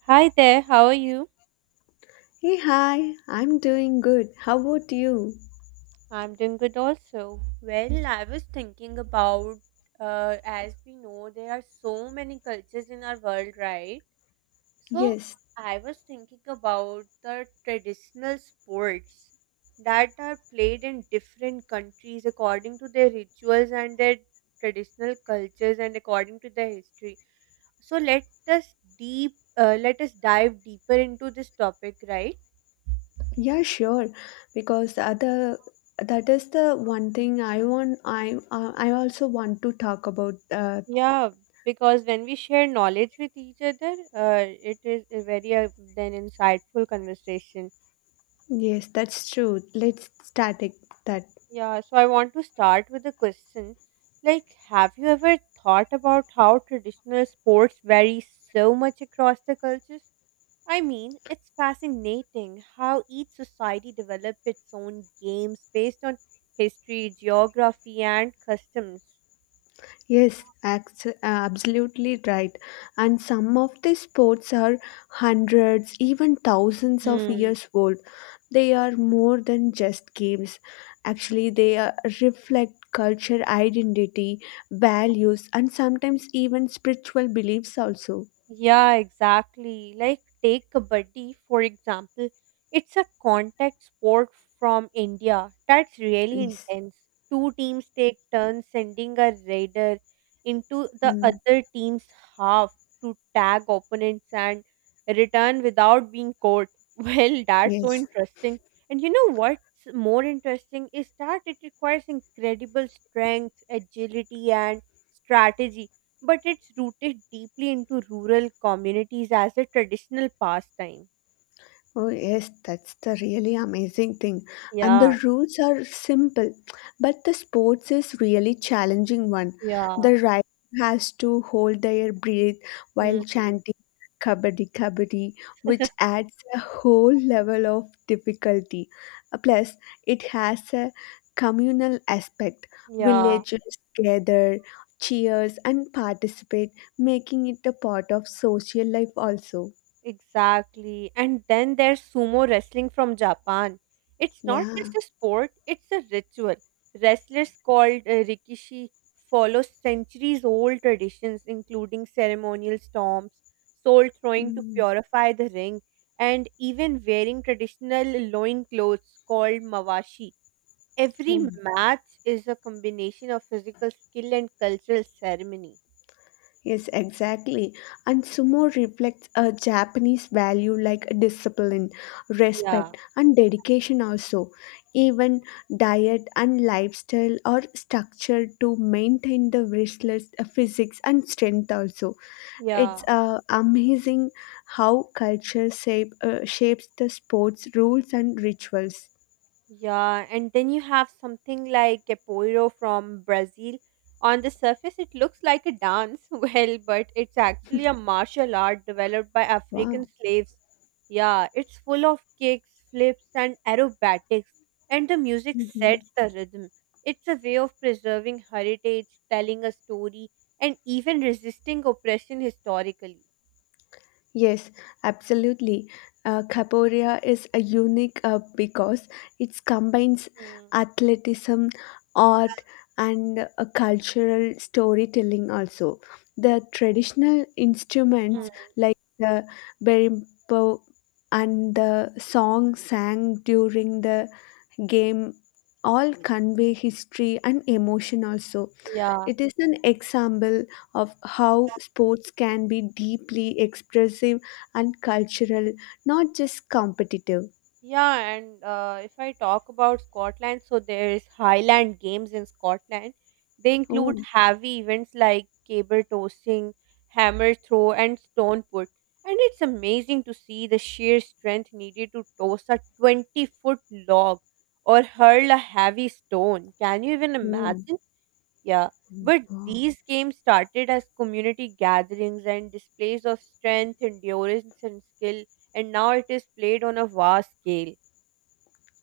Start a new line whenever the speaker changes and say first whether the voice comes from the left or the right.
right: Hi there, how are you?
left: Hey, hi, I'm doing good. How about you?
right: I'm doing good also. Well, I was thinking about as we know, there are so many cultures in our world, right? So,
left: Yes,
right: I was thinking about the traditional sports that are played in different countries according to their rituals and their traditional cultures and according to their history. So, let us dive deeper into this topic, right?
left: yeah, sure. Because the other that is the one thing I want. I also want to talk about. Uh,
right: Yeah, because when we share knowledge with each other, it is a very then insightful conversation.
left: yes, that's true. Let's start it, that.
right: Yeah, so I want to start with a question. Like, have you ever thought about how traditional sports vary so much across the cultures? I mean, it's fascinating how each society developed its own games based on history, geography, and customs.
left: Yes, absolutely right. And some of these sports are hundreds, even thousands of
right: Hmm.
left: years old. They are more than just games. Actually, they are, reflect culture, identity, values, and sometimes even spiritual beliefs, also.
right: Yeah, exactly. Like, take Kabaddi, for example. It's a contact sport from India that's really
left: Yes.
right: intense. Two teams take turns sending a raider into the
left: Mm.
right: other team's half to tag opponents and return without being caught. Well, that's so
left: Yes.
right: interesting. And you know what's more interesting is that it requires incredible strength, agility, and strategy but it's rooted deeply into rural communities as a traditional pastime.
left: Oh, yes, that's the really amazing thing. And
right: Yeah,
left: the rules are simple, but the sports is really challenging one.
right: yeah.
left: The rider has to hold their breath
right: Hmm.
left: while chanting kabaddi kabaddi, which adds a whole level of difficulty. Plus, it has a communal aspect.
right: Yeah,
left: Villagers gather, cheers, and participate, making it a part of social life also.
right: exactly. And then there's sumo wrestling from Japan. It's not
left: Yeah.
right: just a sport, it's a ritual. Wrestlers called Rikishi follow centuries old traditions, including ceremonial storms, soul throwing to
left: Mm.
right: purify the ring, and even wearing traditional loin clothes called mawashi. Every
left: Oh.
right: match is a combination of physical skill and cultural ceremony.
left: Yes, exactly. And sumo reflects a Japanese value like discipline,
right: Yeah,
left: respect, and dedication, also. Even diet and lifestyle are structured to maintain the wrestler's physics and strength, also. It's
right: yeah.
left: amazing how shapes the sport's rules and rituals.
right: Yeah, and then you have something like capoeira from Brazil. On the surface, it looks like a dance, well, but it's actually a martial art developed by
left: Wow.
right: African slaves. Yeah, it's full of kicks, flips, and aerobatics, and the music
left: Mhm.
right: sets the rhythm. It's a way of preserving heritage, telling a story, and even resisting oppression historically.
left: Yes, absolutely. Capoeira is a unique because it combines
right: Mm.
left: athleticism, art, and a cultural storytelling also. The traditional
right: Mm,
left: instruments like the berimbo and the song sang during the game all convey history and emotion also.
right: yeah.
left: It is an example of how sports can be deeply expressive and cultural, not just competitive.
right: Yeah, and if I talk about Scotland, so there is Highland Games in Scotland. They
left: Oh,
right: include heavy events like cable tossing, hammer throw, and stone put. And it's amazing to see the sheer strength needed to toss a 20-foot foot log or hurl a heavy stone. Can you even
left: oh,
right: imagine? Yeah. But
left: wow.
right: these games started as community gatherings and displays of strength, endurance, and skill, and now it is played on a vast scale.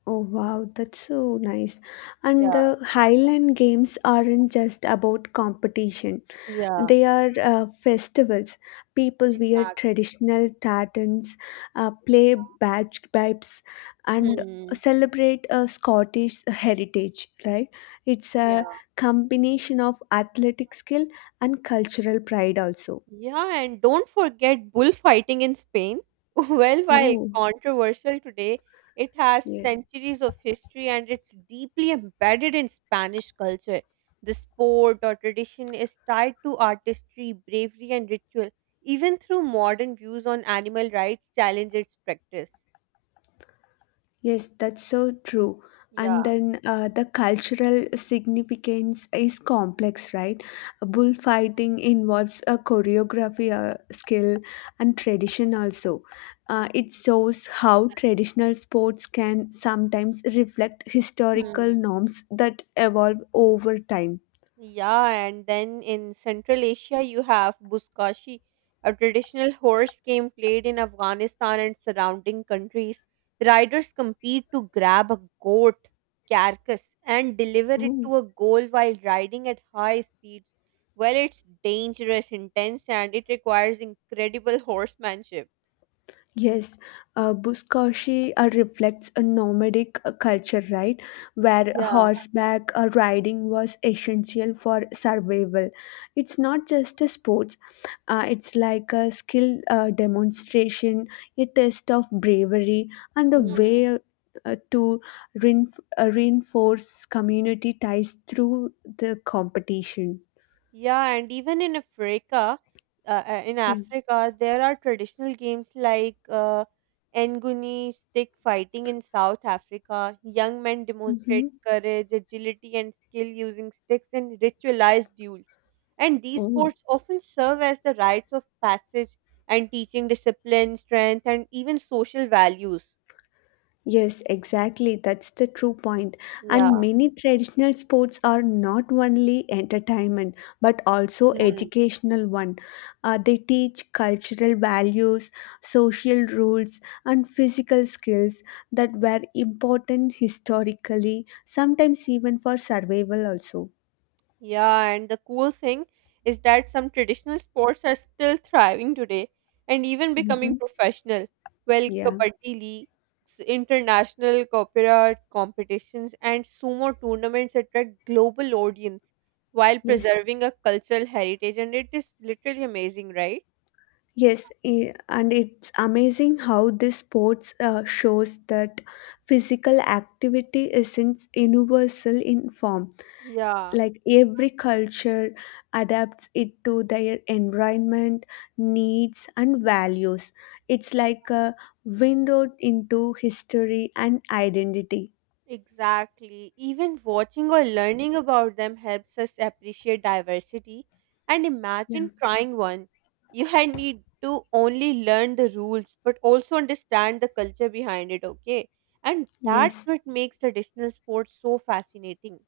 left: Oh, wow, that's so nice. And
right: Yeah.
left: the Highland Games aren't just about competition,
right: Yeah.
left: they are festivals. People wear
right: Exactly.
left: traditional tartans, play badge pipes, and
right: Hmm.
left: celebrate a Scottish heritage. Right? It's
right: Yeah.
left: a combination of athletic skill and cultural pride. Also,
right: Yeah, and don't forget bullfighting in Spain. Well, while
left: oh
right: controversial today, it has
left: yes.
right: centuries of history and it's deeply embedded in Spanish culture. The sport or tradition is tied to artistry, bravery, and ritual. Even through modern views on animal rights, challenge its practice.
left: Yes, that's so true.
right: Yeah.
left: And then the cultural significance is complex, right? Bullfighting involves a choreography skill and tradition also. It shows how traditional sports can sometimes reflect historical
right: Hmm.
left: norms that evolve over time.
right: Yeah, and then in Central Asia, you have Buzkashi, a traditional horse game played in Afghanistan and surrounding countries. Riders compete to grab a goat carcass and deliver it to a goal while riding at high speeds. Well, it's dangerous, intense, and it requires incredible horsemanship.
left: Yes, Buzkashi reflects a nomadic culture, right? Where
right: Yeah.
left: horseback riding was essential for survival. It's not just a sport, it's like a skill demonstration, a test of bravery, and a way to rein- reinforce community ties through the competition.
right: Yeah, and even in
left: Yeah.
right: Africa, there are traditional games like Nguni stick fighting in South Africa. Young men
left: Mm-hmm.
right: demonstrate courage, agility, and skill using sticks in ritualized duels. And these
left: Oh.
right: sports often serve as the rites of passage and teaching discipline, strength, and even social values.
left: Yes, exactly. That's the true point. And
right: Yeah.
left: many traditional sports are not only entertainment but also
right: Hmm.
left: educational one. They teach cultural values, social rules, and physical skills that were important historically, sometimes even for survival also.
right: Yeah, and the cool thing is that some traditional sports are still thriving today and even becoming
left: Hmm.
right: professional. Well,
left: Yeah.
right: kabaddi leagues, international opera competitions, and sumo tournaments attract global audience while
left: Yes.
right: preserving a cultural heritage, and it is literally amazing, right?
left: Yes, and it's amazing how this sports shows that physical activity isn't universal in form.
right: Yeah.
left: Like every culture adapts it to their environment, needs, and values. It's like a window into history and identity.
right: Exactly. Even watching or learning about them helps us appreciate diversity. And
left: Yeah.
right: imagine trying one. You had need to only learn the rules, but also understand the culture behind it, okay? And that's
left: Yes.
right: what makes traditional sports so fascinating.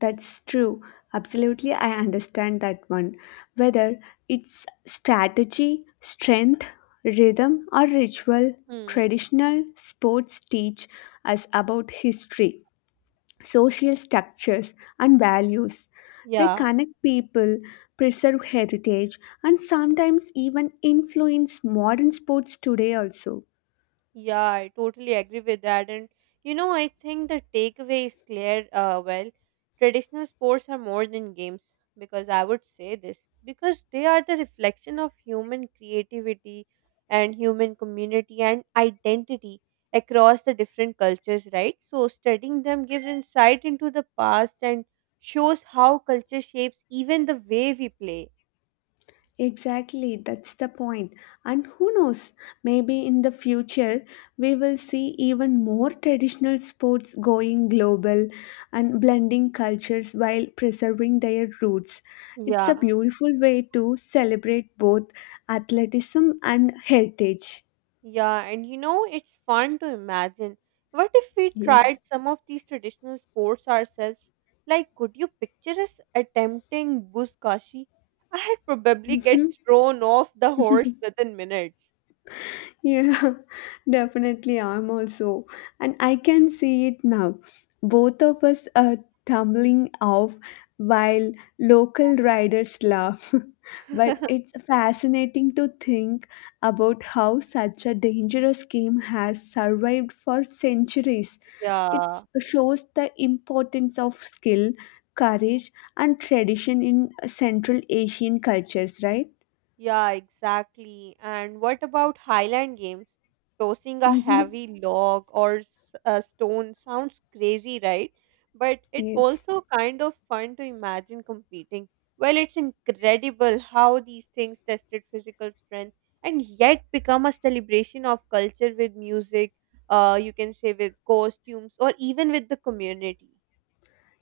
left: That's true. Absolutely, I understand that one. Whether it's strategy, strength, rhythm, or ritual,
right: Hmm.
left: traditional sports teach us about history, social structures, and values. They
right: Yeah.
left: connect people, preserve heritage, and sometimes even influence modern sports today also.
right: Yeah, I totally agree with that. And you know, I think the takeaway is clear. Traditional sports are more than games because I would say this because they are the reflection of human creativity and human community and identity across the different cultures, right? So, studying them gives insight into the past and shows how culture shapes even the way we play.
left: Exactly, that's the point. And who knows, maybe in the future we will see even more traditional sports going global and blending cultures while preserving their roots. It's a
right: Yeah.
left: beautiful way to celebrate both athleticism and heritage.
right: Yeah, and you know, it's fun to imagine. What if we tried
left: Yes.
right: some of these traditional sports ourselves? Like, could you picture us attempting buzkashi? I'd probably get
left: Mhm.
right: thrown off the horse within minutes.
left: Yeah, definitely. I'm also, and I can see it now. Both of us are tumbling off while local riders laugh. But it's fascinating to think about how such a dangerous game has survived for centuries. It
right: Yeah.
left: shows the importance of skill, courage, and tradition in Central Asian cultures, right?
right: Yeah, exactly. And what about Highland games? Tossing a
left: Mm-hmm.
right: heavy log or a stone sounds crazy, right? But it
left: Yes.
right: also kind of fun to imagine competing. Well, it's incredible how these things tested physical strength and yet become a celebration of culture with music, you can say with costumes or even with the community.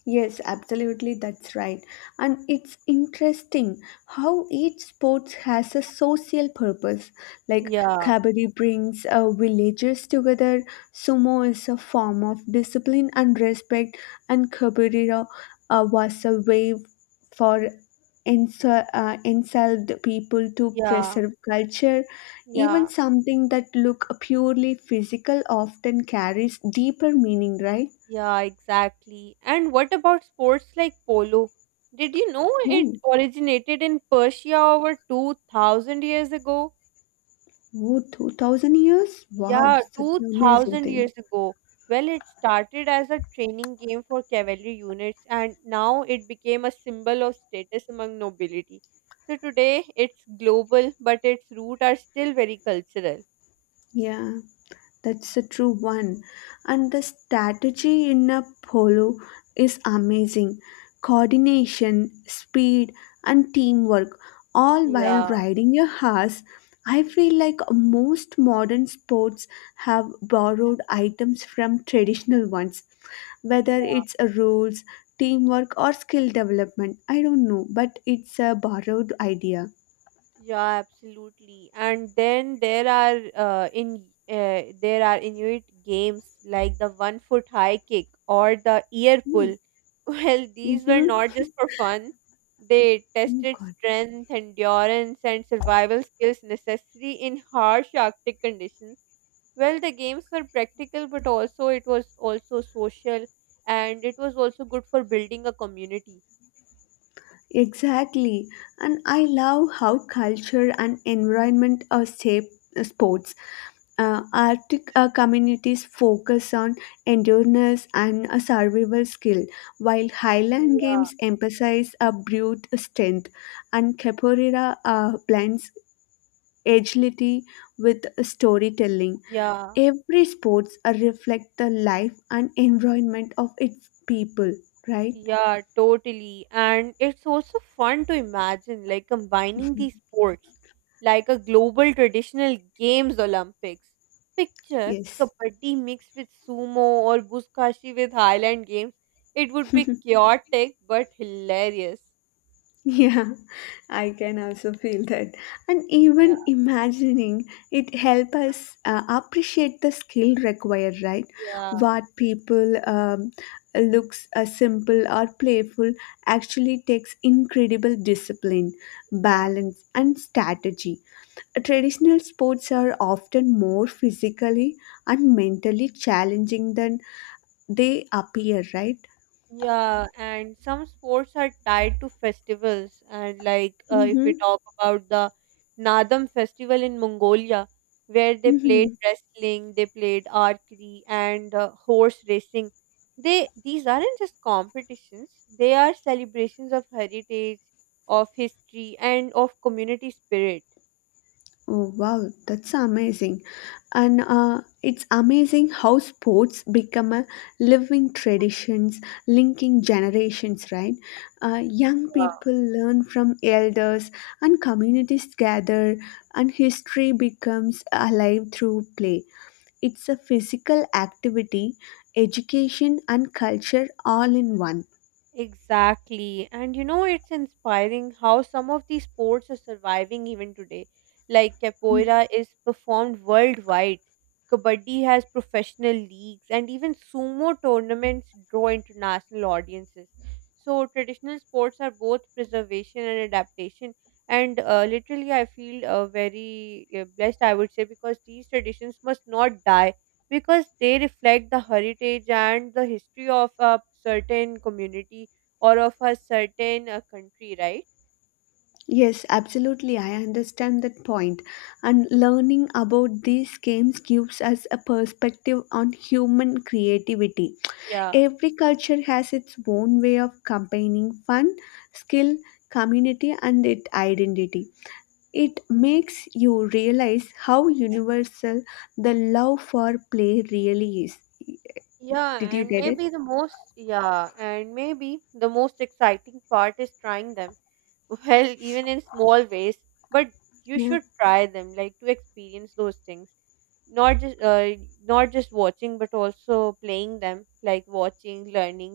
left: Yes, absolutely, that's right. And it's interesting how each sport has a social purpose. Like
right: Yeah,
left: kabaddi brings villagers together, sumo is a form of discipline and respect, and kabaddi was a way for enslaved people to
right: yeah,
left: preserve culture. Even
right: yeah.
left: something that look purely physical often carries deeper meaning, right?
right: Yeah, exactly. And what about sports like polo? Did you know it originated in Persia over 2,000 years ago?
left: Oh, 2000 years? Wow,
right: Yeah,
left: such an amazing
right: 2,000
left: thing.
right: years ago. Well, it started as a training game for cavalry units and now it became a symbol of status among nobility. So today it's global, but its roots are still very cultural.
left: Yeah, that's a true one. And the strategy in a polo is amazing. Coordination, speed, and teamwork, all while
right: Yeah.
left: riding a horse. I feel like most modern sports have borrowed items from traditional ones, whether
right: Yeah.
left: it's a rules, teamwork, or skill development. I don't know, but it's a borrowed idea.
right: Yeah, absolutely. And then there are Inuit games like the one foot high kick or the ear
left: Hmm.
right: pull. Well, these were not
left: Mm-hmm.
right: just for fun. They
left: Oh
right: tested
left: God.
right: strength, endurance, and survival skills necessary in harsh Arctic conditions. Well, the games were practical, but also it was also social, and it was also good for building a community.
left: Exactly. And I love how culture and environment are shape sports. Arctic communities focus on endurance and a survival skill, while Highland
right: Yeah.
left: games emphasize a brute strength, and Capoeira blends agility with storytelling.
right: Yeah.
left: Every sports reflect the life and environment of its people, right?
right: Yeah, totally. And it's also fun to imagine like combining these sports like a global traditional games Olympics. Picture
left: Yes.
right: kabaddi mixed with sumo or buskashi with Highland games. It would be chaotic but hilarious.
left: Yeah, I can also feel that. And
right: Yeah.
left: even imagining it help us appreciate the skill required, right?
right: Yeah.
left: What people looks simple or playful actually takes incredible discipline, balance, and strategy. Traditional sports are often more physically and mentally challenging than they appear, right?
right: Yeah, and some sports are tied to festivals. And like if
left: Mm-hmm.
right: we talk about the Nadam festival in Mongolia, where they played
left: Mm-hmm.
right: wrestling, they played archery and horse racing. They these aren't just competitions; they are celebrations of heritage, of history, and of community spirit.
left: Oh, wow, that's amazing. And it's amazing how sports become a living traditions linking generations, right? Young people learn from elders, and communities gather, and history becomes alive through play. It's a physical activity, education, and culture all in one.
right: Exactly. And you know, it's inspiring how some of these sports are surviving even today. Like
left: Mm.
right: capoeira is performed worldwide, kabaddi has professional leagues, and even sumo tournaments draw international audiences. So, traditional sports are both preservation and adaptation. And literally, I feel very blessed, I would say, because these traditions must not die because they reflect the heritage and the history of a certain community or of a certain country, right?
left: Yes, absolutely. I understand that point. And learning about these games gives us a perspective on human creativity.
right: Yeah.
left: Every culture has its own way of combining fun, skill, community, and its identity. It makes you realize how universal the love for play really is.
right: Yeah,
left: Did you
right: and
left: get it?
right: maybe the most exciting part is trying them. Well, even in small ways, but you
left: Yeah.
right: should try them, like to experience those things. not just uh, not just watching but also playing them, like watching, learning,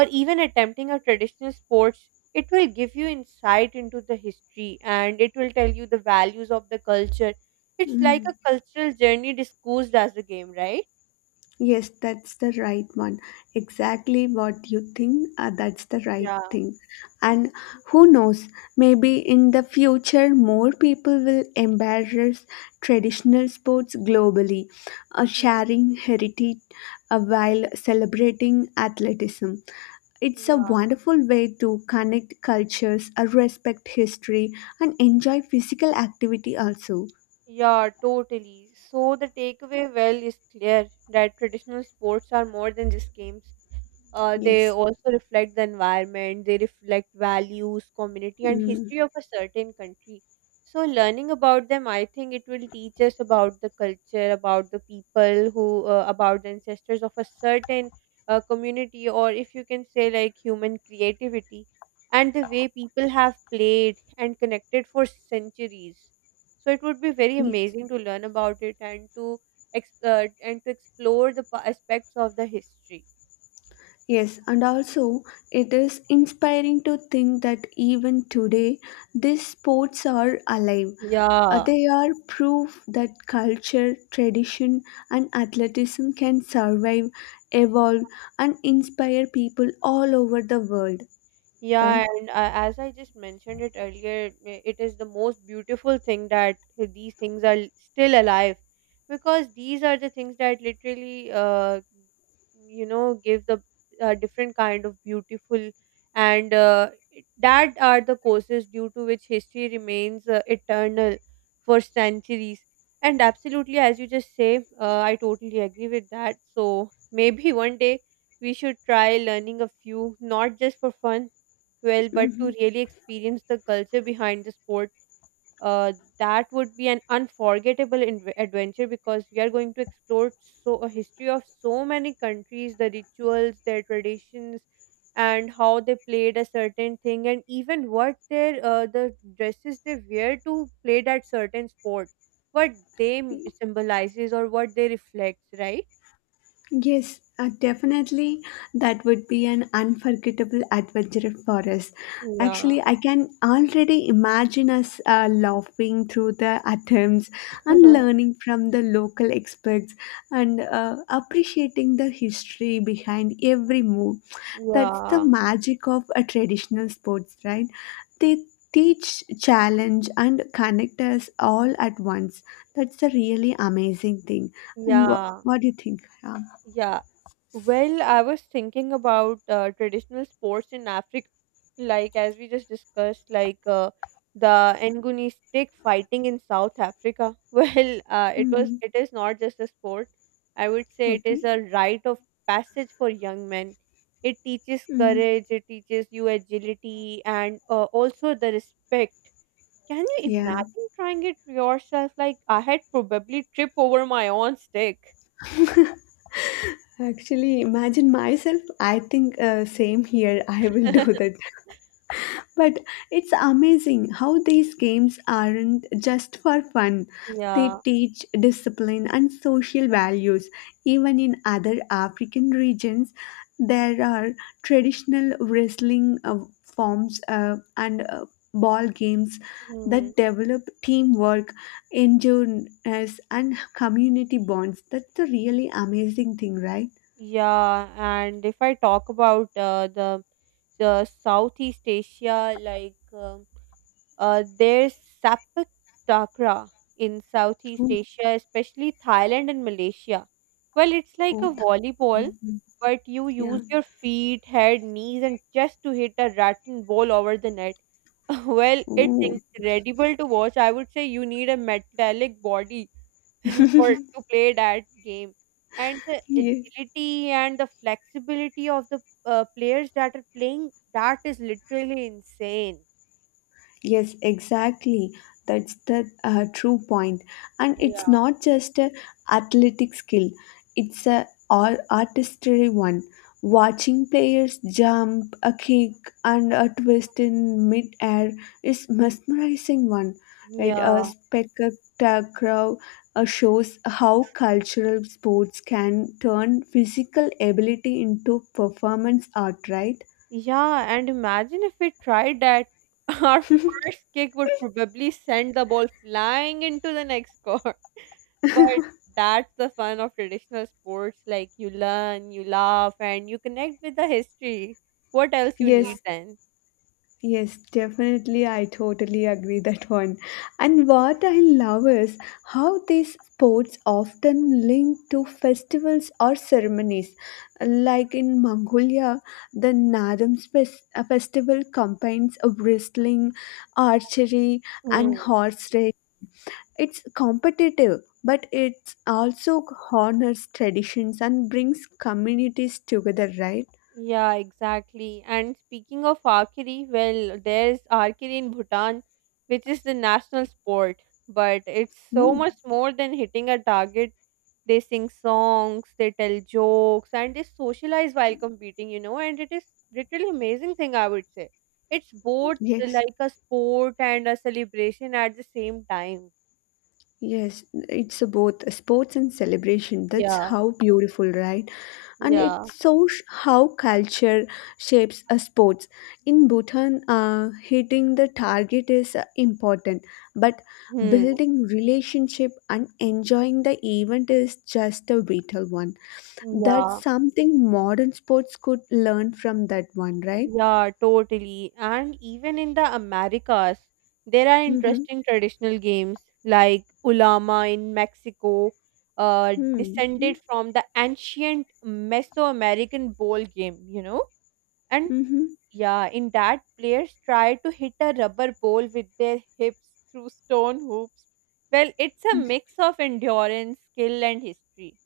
right: or even attempting a traditional sports, it will give you insight into the history and it will tell you the values of the culture. It's like
left: Mm.
right: a cultural journey discussed as a game, right?
left: Yes, that's the right one. Exactly what you think, that's the right
right: Yeah.
left: thing. And who knows, maybe in the future more people will embrace traditional sports globally,
right: Hmm.
left: sharing heritage while celebrating athleticism. It's a
right: Yeah.
left: wonderful way to connect cultures, respect history, and enjoy physical activity also.
right: Yeah, totally. So the takeaway well is clear that traditional sports are more than just games. They
left: Yes.
right: also reflect the environment, they reflect values, community, and
left: Mm.
right: history of a certain country. So, learning about them, I think it will teach us about the culture, about about the ancestors of a certain community, or if you can say, like human creativity, and the way people have played and connected for centuries. So, it would be very
left: Yes.
right: amazing to learn about it and to and to explore the aspects of the history.
left: Yes, and also it is inspiring to think that even today these sports are alive.
right: Y e a
left: Uh,
right: h
left: They are proof that culture, tradition, and athleticism can survive, evolve, and inspire people all over the world, right?
right: Yeah, and as I just mentioned it earlier, it is the most beautiful thing that these things are still alive because these are the things that literally, you know, give the different kind of beautiful and that are the causes due to which history remains eternal for centuries. And absolutely, as you just say, I totally agree with that. So maybe one day we should try learning a few, not just for fun well, but to
left: Hmm.
right: really experience the culture behind the sport, uh, that would be an unforgettable adventure because we are going to explore so a history of so many countries, the rituals, their traditions, and how they played a certain thing, and even what their the dresses they wear to play that certain sport, what they symbolizes or what they reflects, right?
left: Yes, definitely. That would be an unforgettable adventure for us.
right: Yeah,
left: Actually, I can already imagine us laughing through the attempts and learning from the local experts and appreciating the history behind every move. That's the
right: yeah,
left: magic of a traditional sports, right? They teach, challenge, and connect us all at once. That's a really amazing thing. And
right: yeah,
left: what do you think? Yeah.
right: yeah. Well, I was thinking about traditional sports in Africa, like as we just discussed, like the Nguni stick fighting in South Africa. Well,
left: Mhm.
right: it is not just a sport. I would say it
left: Okay.
right: is a rite of passage for young men. It teaches
left: Mm.
right: courage, it teaches you agility, and also the respect. Can you
left: Yeah.
right: imagine trying it yourself? Like I had probably trip over my own stick.
left: Actually, imagine myself. I think same here. I will do that. But it's amazing how these games aren't just for fun. They
right: Yeah.
left: teach discipline and social values. Even in other African regions, there are traditional wrestling forms and ball games that develop teamwork, endurance, and community bonds. That's the really amazing thing, right?
right: Yeah, and if I talk about the Southeast Asia, like there's Sapak Takra in Southeast
left: Oh,
right: Asia, especially Thailand and Malaysia. Well, it's like
left: oh,
right: a volleyball,
left: th-
right: but you
left: yeah.
right: use your feet, head, knees, and chest to hit a rattan ball over the net. Well, it's
left: Oh,
right: incredible to watch. I would say you need a metallic body. Or to play that game, and the
left: yeah.
right: agility and the flexibility of the players that are playing that is literally insane.
left: Yes, exactly. That's the true point. And it's
right: Yeah.
left: not just a athletic skill; it's a all artistry one. Watching players jump, a kick, and a twist in mid-air is mesmerizing one. Right, a
right: yeah
left: spectacular shows how cultural sports can turn physical ability into performance art. Right.
right: yeah, and imagine if we tried that. Our first kick would probably send the ball flying into the next court. But that's the fun of traditional sports, like you learn, you laugh, and you connect with the history. What else you, yeah,
left: Yes,
right: need
left: yes, definitely. I totally agree that one. And what I love is how these sports often link to festivals or ceremonies. Like in Mongolia, the Nadam festival combines a wrestling, archery, and
right: then?
left: horse race. It's competitive, but it also honors traditions and brings communities together, right?
right: Yeah, exactly. And speaking of archery, well, there's archery in Bhutan, which is the national sport, but it's so
left: Mm.
right: much more than hitting a target. They sing songs, they tell jokes, and they socialize while competing, you know, and it is literally amazing thing, I would say. It's both
left: Yes.
right: like a sport and a celebration at the same time.
left: Yes, it's a both a sports and celebration. That's
right: Yeah,
left: how beautiful, right? And it
right: yeah.
left: shows how culture shapes a sports. In Bhutan, hitting the target is important, but
right: Hmm.
left: building relationship and enjoying the event is just a vital one. That's
right: Yeah.
left: something modern sports could learn from that one, right?
right: Yeah, totally. And even in the Americas, there are
left: Mm-hmm.
right: interesting traditional games like Ulama in Mexico,
left: Mm-hmm.
right: descended from the ancient Mesoamerican ball game, you know? And
left: Mm-hmm.
right: yeah, in that, players try to hit a rubber ball with their hips through stone hoops. Well, it's a mix of endurance, skill, and history.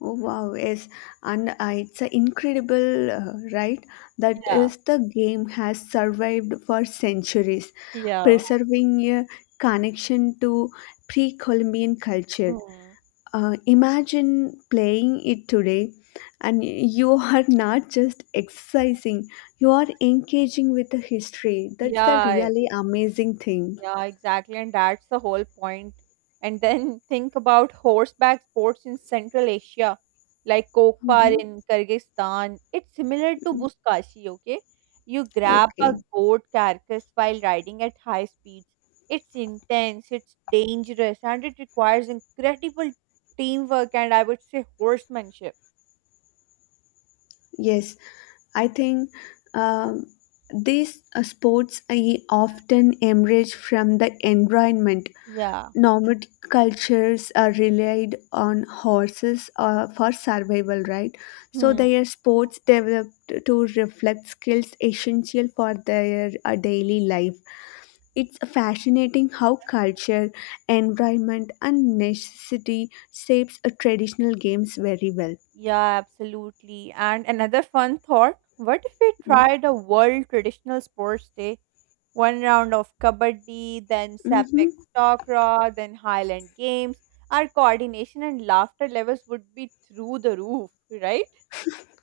left: Oh wow, yes, and it's a incredible, right? That
right: Yeah,
left: is the game has survived for centuries,
right: yeah.
left: preserving a connection to pre-Columbian culture.
right: Hmm.
left: Imagine playing it today, and you are not just exercising; you are engaging with the history. That's the
right: Yeah,
left: really amazing thing.
right: yeah, exactly. And that's the whole point. And then think about horseback sports in Central Asia, like Kokpar
left: Mhm.
right: in Kyrgyzstan. It's similar to Buzkashi, okay? You grab a
left: Okay.
right: goat carcass while riding at high speeds. It's intense, it's dangerous, and it requires incredible teamwork and I would say horsemanship.
left: Yes. I think um, these sports I often emerge from the environment.
right: Yeah.
left: Nomadic cultures are relied on horses for survival, right? So
right: Hmm.
left: their sports developed to reflect skills essential for their daily life. It's fascinating how culture, environment, and necessity shapes traditional games very well.
right: Yeah, absolutely. And another fun thought, what if we
left: Yeah.
right: tried a world traditional sports day? One round of kabaddi, then sapak
left: Mm-hmm.
right: takra, then Highland games. Our coordination and laughter levels would be through the roof, right?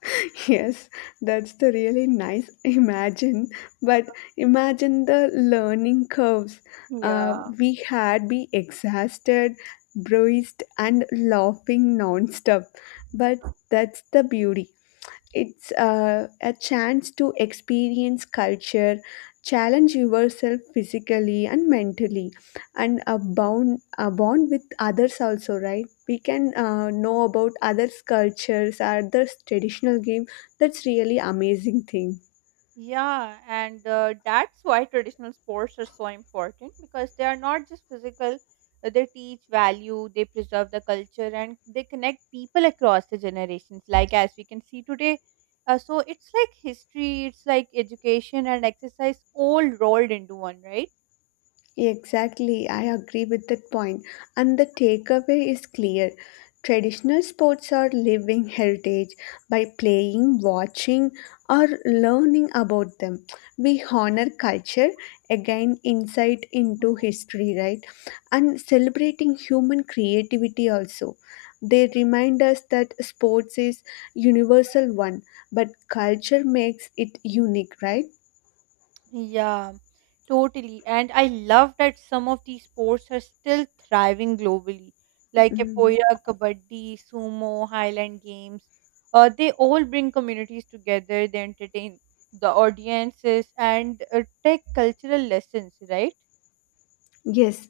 left: Yes, that's the really nice imagine. But imagine the learning curves. Uh,
right: Yeah.
left: we had be exhausted, bruised, and laughing nonstop. But that's the beauty. It's a chance to experience culture, challenge yourself physically and mentally, and a bond with others also, right? We can know about others' cultures, others' traditional game. That's really amazing thing.
right: Yeah, and that's why traditional sports are so important, because they are not just physical, they teach value, they preserve the culture, and they connect people across the generations, like as we can see today. So it's like history, it's like education and exercise all rolled into one, right?
left: Exactly, I agree with that point. And the takeaway is clear. Traditional sports are living heritage by playing, watching, or learning about them. We honor culture, again, insight into history, right? And celebrating human creativity also. They remind us that sports is universal one, but culture makes it unique, right?
right: Yeah, totally. And I love that some of these sports are still thriving globally, like
left: Mm.
right: Epoya, Kabaddi, Sumo, Highland Games. They all bring communities together, they entertain the audiences and take cultural lessons, right?
left: Yes,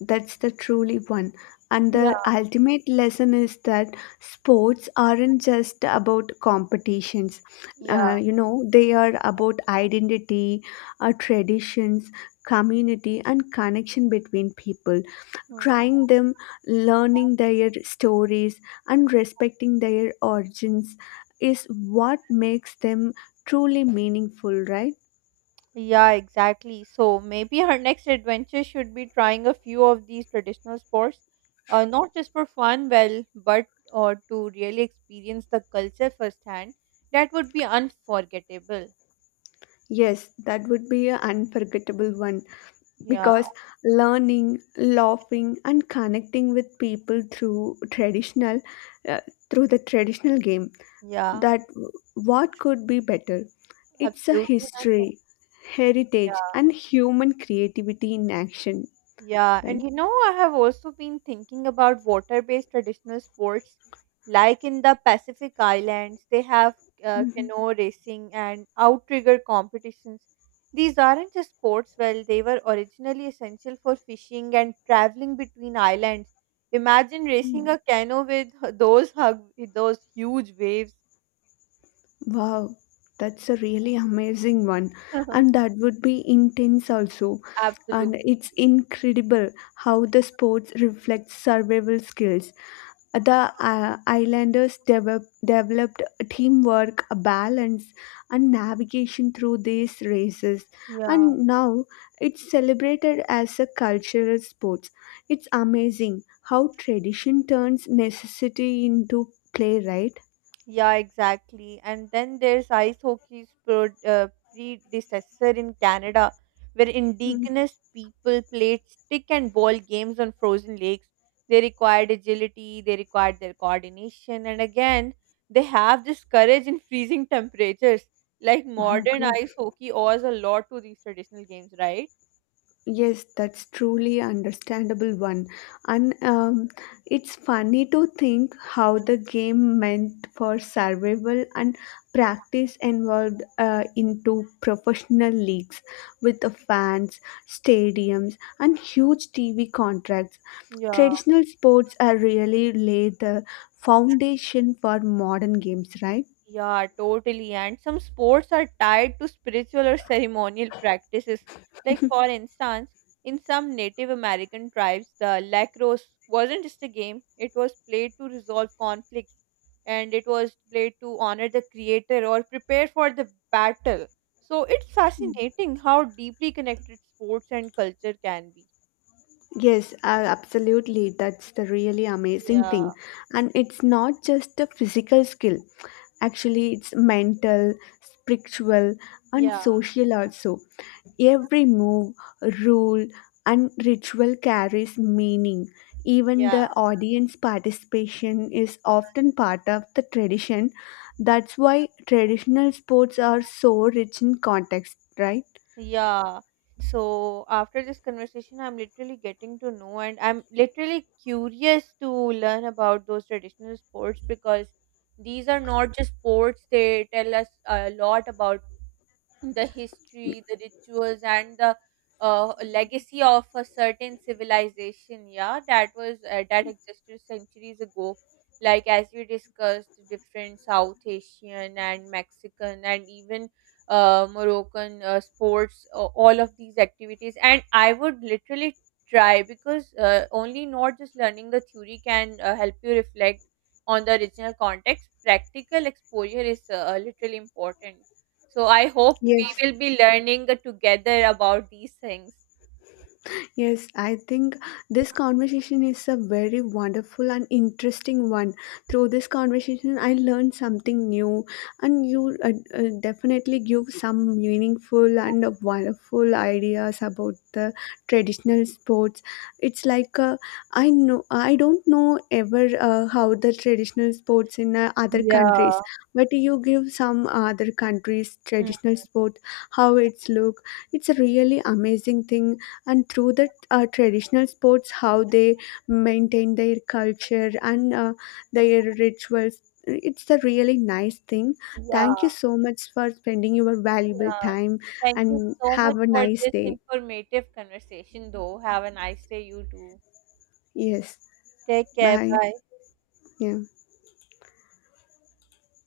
left: that's the truly one. And
right: Yeah,
left: the ultimate lesson is that sports aren't just about competitions. Uh,
right: yeah.
left: you know, they are about identity, traditions, community, and connection between people.
right: Hmm.
left: Trying them, learning their stories, and respecting their origins is what makes them truly meaningful, right?
right: Yeah, exactly. So maybe her next adventure should be trying a few of these traditional sports, not just for fun, well, but or to really experience the culture firsthand. That would be unforgettable.
left: Yes, that would be an unforgettable one.
right: Yeah,
left: Because learning, laughing, and connecting with people through uh, the traditional game,
right: yeah,
left: that what could be better? It's a
right: absolutely. Nothing.
left: history, heritage,
right: Yeah.
left: and human creativity in action,
right: Yeah, and
left: right?
right: you know, I have also been thinking about water-based traditional sports. Like in the Pacific Islands, they have
left: Hmm.
right: canoe racing and outrigger competitions. These aren't just sports, well, they were originally essential for fishing and traveling between islands. Imagine racing a canoe with those hug, those huge waves.
left: Wow, that's a really amazing one, and that would be intense also. And
right: Absolutely.
left: it's incredible how the sports reflects survival skills. The islanders developed teamwork, balance, and navigation through these races,
right: Yeah.
left: and now it's celebrated as a cultural sport. It's amazing how tradition turns necessity into play, right?
right: Yeah, exactly. And then there's predecessor in Canada, where
left: Mm.
right: indigenous people played stick and ball games on frozen lakes. They required agility, they required their coordination, and again, they have this courage in freezing temperatures. Like
left: Oh,
right: modern
left: God.
right: ice hockey owes a lot to these traditional games, right?
left: Yes, that's truly understandable one. And it's funny to think how the game meant for survival and practice involved into professional leagues with the fans, stadiums, and huge TV contracts.
right: Yeah.
left: Traditional sports are really lay the foundation for modern games, right?
right: Yeah, totally. And some sports are tied to spiritual or ceremonial practices. Like, for instance, in some Native American tribes, the lacrosse wasn't just a game, it was played to resolve conflicts and it was played to honor the creator or prepare for the battle. So, it's fascinating how deeply connected sports and culture can be.
left: Yes, absolutely. That's the really amazing
right: Yeah,
left: thing. And it's not just a physical skill. Actually, it's mental, spiritual, and
right: yeah,
left: social also. Every move, rule, and ritual carries meaning. Even
right: yeah.
left: the audience participation is often part of the tradition. That's why traditional sports are so rich in context, right?
right: Yeah. So after this conversation, I'm literally getting to know, and I'm literally curious to learn about those traditional sports, because these are not just sports, they tell us a lot about the history, the rituals, and the legacy of a certain civilization. That existed centuries ago. Like as we discussed, different South Asian and Mexican and even Moroccan sports, all of these activities, and I would literally try because only not just learning the theory can help you reflect on the original context. Practical exposure is literally important. So I hope we
left: Yes,
right: will be learning together about these things.
left: yes, I think this conversation is a very wonderful and interesting one. Through this conversation, I learned something new, and you definitely give some meaningful and wonderful ideas about the traditional sports. It's like I know I don't know ever how the traditional sports in other countries,
right: Yeah.
left: but you give some other countries
right: Mm.
left: traditional sport how it's look. It's a really amazing thing, and through the traditional sports how they maintain their culture and their rituals, it's a really nice thing. Thank you
right: Yeah,
left: so much for spending your valuable
right: yeah.
left: time
right: Thank you
left: and
right: so
left: have
right: much
left: a
right: for
left: nice
right: this
left: day.
right: informative conversation, though. Have a nice day, you too.
left: Yes,
right: Take care.
left: bye,
right: Bye.
left: yeah.